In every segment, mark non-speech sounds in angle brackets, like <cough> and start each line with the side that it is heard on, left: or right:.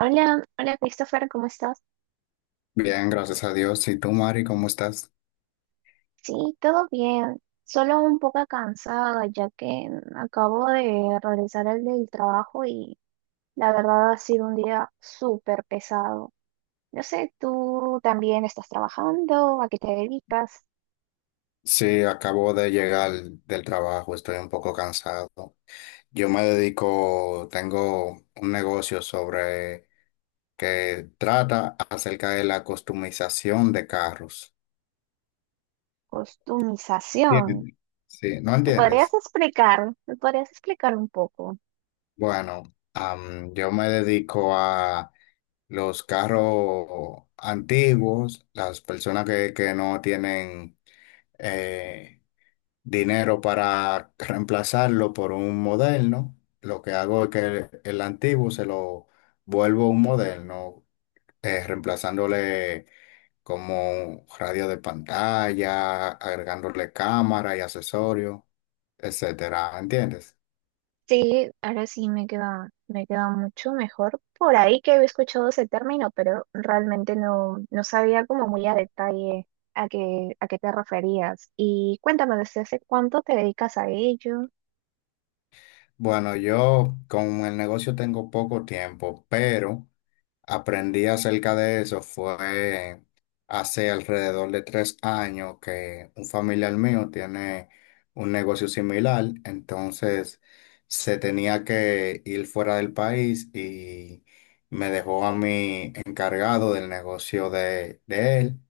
right: Hola, hola Christopher, ¿cómo estás?
left: Bien, gracias a Dios. ¿Y tú, Mari, cómo estás?
right: Sí, todo bien, solo un poco cansada ya que acabo de regresar al del trabajo y la verdad ha sido un día súper pesado. No sé, tú también estás trabajando, ¿a qué te dedicas?
left: Sí, acabo de llegar del trabajo, estoy un poco cansado. Yo me dedico, tengo un negocio sobre que trata acerca de la customización de carros.
right: Costumización.
left: ¿Entiendes? Sí, ¿no
right: ¿Me podrías
left: entiendes?
right: explicar? ¿Me podrías explicar un poco?
left: Bueno, yo me dedico a los carros antiguos, las personas que no tienen eh, dinero para reemplazarlo por un moderno. Lo que hago es que el antiguo se lo vuelvo un moderno, reemplazándole como radio de pantalla, agregándole cámara y accesorios, etcétera. ¿Entiendes?
right: Sí, ahora sí me queda mucho mejor. Por ahí que había escuchado ese término, pero realmente no sabía como muy a detalle a qué te referías. Y cuéntame, ¿desde hace cuánto te dedicas a ello?
left: Bueno, yo con el negocio tengo poco tiempo, pero aprendí acerca de eso fue hace alrededor de 3 años, que un familiar mío tiene un negocio similar. Entonces, se tenía que ir fuera del país y me dejó a mí encargado del negocio de él,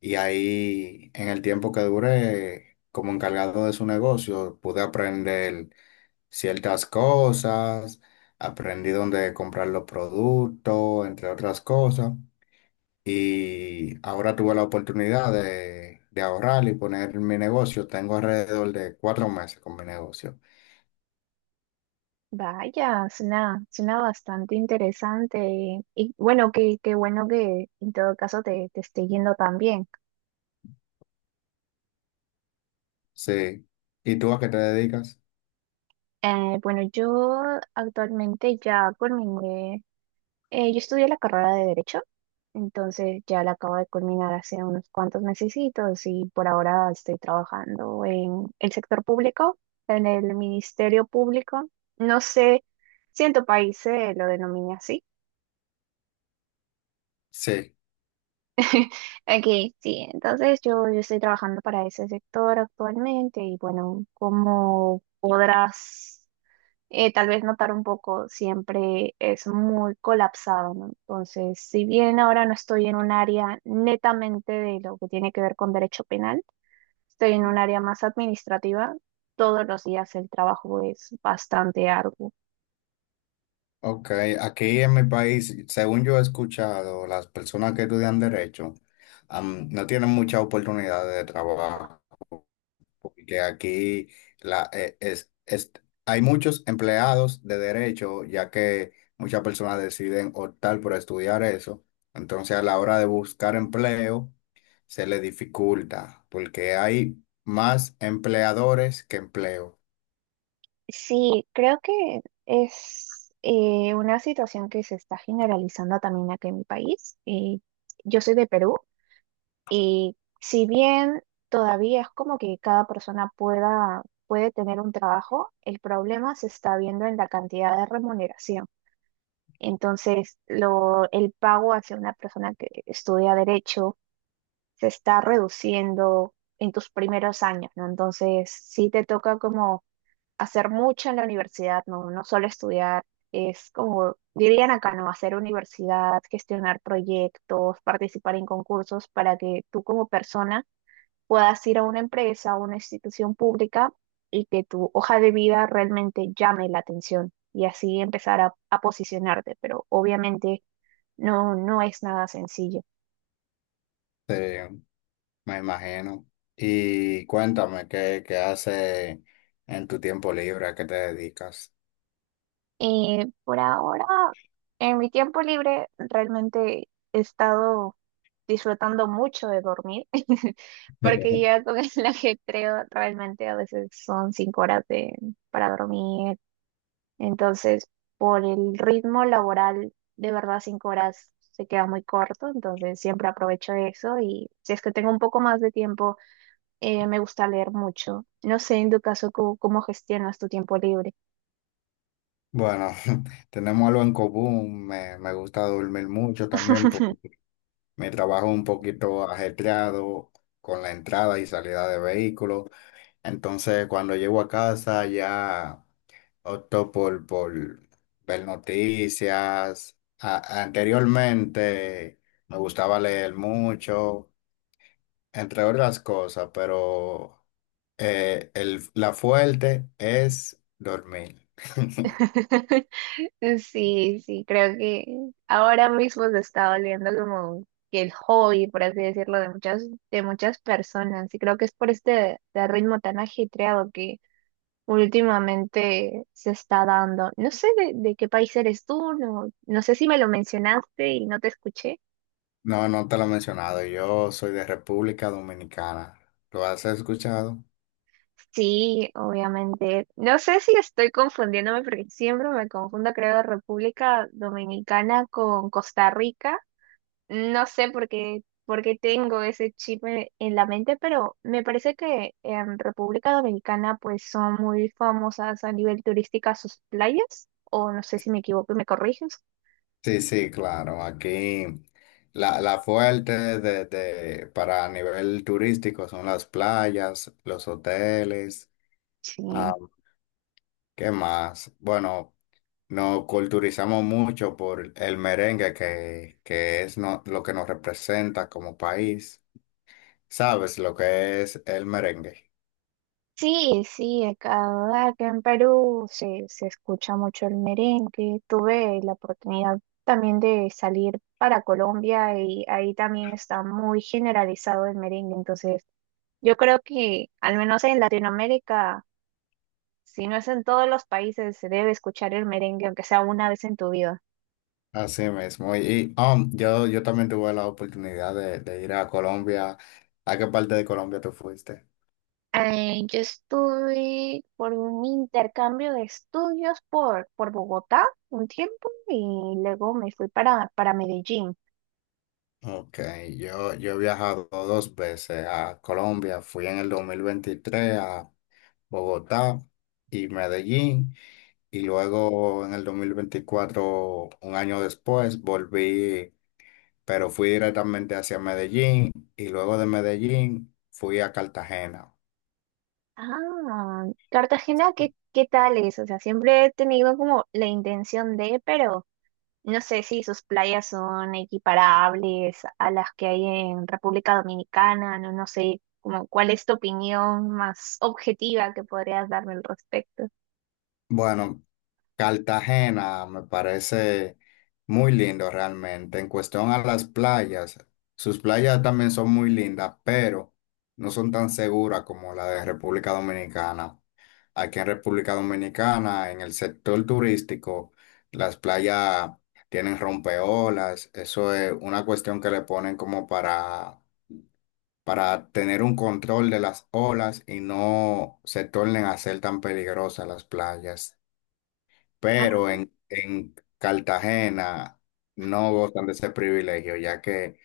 left: y ahí en el tiempo que duré como encargado de su negocio pude aprender ciertas cosas, aprendí dónde comprar los productos, entre otras cosas. Y ahora tuve la oportunidad de ahorrar y poner mi negocio. Tengo alrededor de 4 meses con mi negocio.
right: Vaya, suena bastante interesante. Y bueno, qué bueno que en todo caso te esté yendo tan bien.
left: Sí. ¿Y tú a qué te dedicas?
right: Bueno, yo actualmente ya culminé. Yo estudié la carrera de Derecho, entonces ya la acabo de culminar hace unos cuantos mesecitos y por ahora estoy trabajando en el sector público, en el Ministerio Público. No sé si en tu país se lo denomina así.
left: Sí.
right: <laughs> Aquí sí, entonces yo estoy trabajando para ese sector actualmente y bueno, como podrás tal vez notar un poco, siempre es muy colapsado, ¿no? Entonces, si bien ahora no estoy en un área netamente de lo que tiene que ver con derecho penal, estoy en un área más administrativa, todos los días el trabajo es bastante arduo.
left: Ok, aquí en mi país, según yo he escuchado, las personas que estudian derecho, no tienen muchas oportunidades de trabajo, porque aquí la, eh, es, es- hay muchos empleados de derecho, ya que muchas personas deciden optar por estudiar eso. Entonces, a la hora de buscar empleo, se le dificulta, porque hay más empleadores que empleo.
right: Sí, creo que es una situación que se está generalizando también aquí en mi país. Yo soy de Perú. Y si bien todavía es como que puede tener un trabajo, el problema se está viendo en la cantidad de remuneración. Entonces, el pago hacia una persona que estudia derecho se está reduciendo en tus primeros años, ¿no? Entonces, sí te toca como hacer mucho en la universidad, ¿no? No solo estudiar, es como, dirían acá, ¿no? Hacer universidad, gestionar proyectos, participar en concursos para que tú como persona puedas ir a una empresa, a una institución pública y que tu hoja de vida realmente llame la atención y así empezar a posicionarte, pero obviamente no es nada sencillo.
left: Eh, me imagino. Y cuéntame, ¿qué haces en tu tiempo libre? ¿A qué te dedicas?
right: Por ahora, en mi tiempo libre, realmente he estado disfrutando mucho de dormir, <laughs> porque
left: <laughs>
right: ya con el <laughs> ajetreo realmente a veces son cinco horas para dormir. Entonces, por el ritmo laboral, de verdad, cinco horas se queda muy corto, entonces siempre aprovecho eso y si es que tengo un poco más de tiempo, me gusta leer mucho. No sé, en tu caso, ¿cómo gestionas tu tiempo libre?
left: Bueno, <laughs> tenemos algo en común. Me gusta dormir mucho también.
right: <laughs>
left: Mi trabajo es un poquito ajetreado con la entrada y salida de vehículos. Entonces, cuando llego a casa, ya opto por ver noticias. Anteriormente me gustaba leer mucho, entre otras cosas, pero la fuerte es dormir. <laughs>
right: Sí, sí, creo que ahora mismo se está volviendo como que el hobby, por así decirlo, de muchas personas. Y creo que es por este ritmo tan ajetreado que últimamente se está dando. No sé de qué país eres tú, no sé si me lo mencionaste y no te escuché.
left: No, no te lo he mencionado. Yo soy de República Dominicana. ¿Lo has escuchado?
right: Sí, obviamente. No sé si estoy confundiéndome porque siempre me confundo, creo, República Dominicana con Costa Rica. No sé por qué tengo ese chip en la mente, pero me parece que en República Dominicana pues son muy famosas a nivel turística sus playas, o no sé si me equivoco y me corriges.
left: Sí, sí, claro. Aquí la fuerte para nivel turístico son las playas, los hoteles.
right: Sí.
left: Ah, ¿qué más? Bueno, nos culturizamos mucho por el merengue que es lo que nos representa como país. ¿Sabes lo que es el merengue?
right: Sí, sí, acá en Perú se escucha mucho el merengue. Tuve la oportunidad también de salir para Colombia y ahí también está muy generalizado el merengue. Entonces, yo creo que al menos en Latinoamérica, si no es en todos los países, se debe escuchar el merengue, aunque sea una vez en tu vida.
left: Así mismo. Y, yo también tuve la oportunidad de ir a Colombia. ¿A qué parte de Colombia tú fuiste?
right: Yo estuve por un intercambio de estudios por Bogotá un tiempo y luego me fui para Medellín.
left: Ok, yo he viajado dos veces a Colombia. Fui en el 2023 a Bogotá y Medellín, y luego, en el 2024, un año después, volví, pero fui directamente hacia Medellín, y luego de Medellín fui a Cartagena.
right: Ah, Cartagena, ¿qué tal es? O sea, siempre he tenido como la intención de, pero no sé si sus playas son equiparables a las que hay en República Dominicana, no, no sé, como cuál es tu opinión más objetiva que podrías darme al respecto.
left: Bueno, Cartagena me parece muy lindo realmente. En cuestión a las playas, sus playas también son muy lindas, pero no son tan seguras como la de República Dominicana. Aquí en República Dominicana, en el sector turístico, las playas tienen rompeolas. Eso es una cuestión que le ponen como para tener un control de las olas y no se tornen a ser tan peligrosas las playas,
right: Ah,
left: pero en Cartagena no gozan de ese privilegio, ya que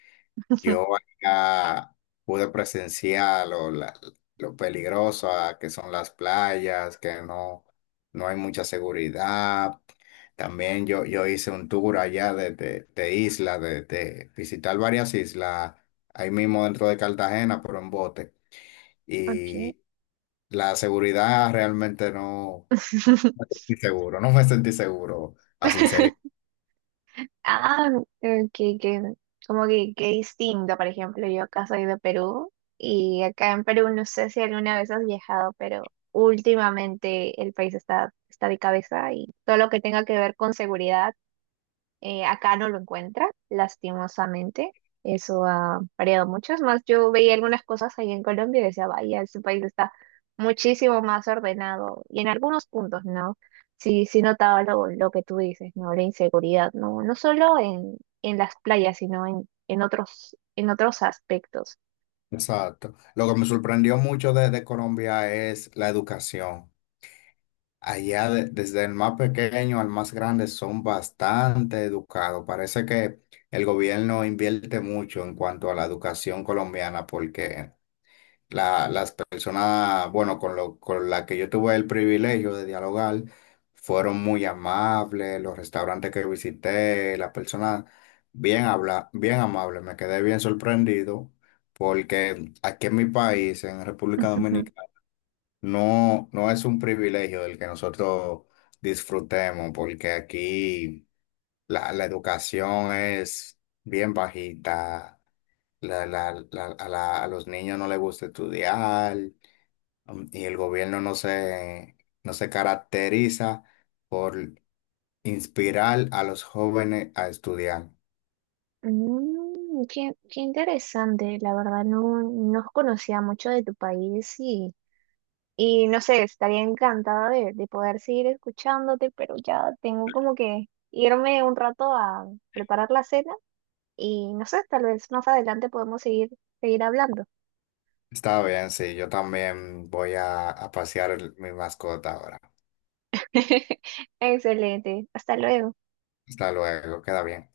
left: yo
right: <laughs>
left: allá pude presenciar lo peligroso que son las playas, que no, no hay mucha seguridad. También yo hice un tour allá de isla, de visitar varias islas, ahí mismo dentro de Cartagena, pero en bote.
right: ok.
left: Y la seguridad realmente no,
right: <laughs>
left: seguro, <laughs> no me sentí seguro, a sinceridad.
right: Ah, eh, que, que, como que qué distinto, por ejemplo, yo acá soy de Perú y acá en Perú no sé si alguna vez has viajado, pero últimamente el país está de cabeza y todo lo que tenga que ver con seguridad. Acá no lo encuentra, lastimosamente. Eso ha variado mucho. Es más, yo veía algunas cosas ahí en Colombia y decía, vaya, este país está muchísimo más ordenado. Y en algunos puntos, ¿no? Sí, sí notaba lo que tú dices, ¿no? La inseguridad, ¿no? No solo en las playas, sino en otros aspectos.
left: Exacto. Lo que me sorprendió mucho de Colombia es la educación. Allá, desde el más pequeño al más grande, son bastante educados. Parece que el gobierno invierte mucho en cuanto a la educación colombiana, porque las personas, bueno, con la que yo tuve el privilegio de dialogar, fueron muy amables. Los restaurantes que visité, las personas bien amables. Me quedé bien sorprendido, porque aquí en mi país, en República
right: Ujú.
left: Dominicana, no, no es un privilegio el que nosotros disfrutemos, porque aquí la educación es bien bajita, a los niños no les gusta estudiar, y el gobierno no se, no se caracteriza por inspirar a los jóvenes a estudiar.
right: Mm, qué interesante, la verdad, no conocía mucho de tu país y Y no sé, estaría encantada de poder seguir escuchándote, pero ya tengo como que irme un rato a preparar la cena y no sé, tal vez más adelante podemos seguir, seguir hablando.
left: Está bien, sí, yo también voy a pasear mi mascota ahora.
right: <laughs> Excelente, hasta luego.
left: Hasta luego, queda bien.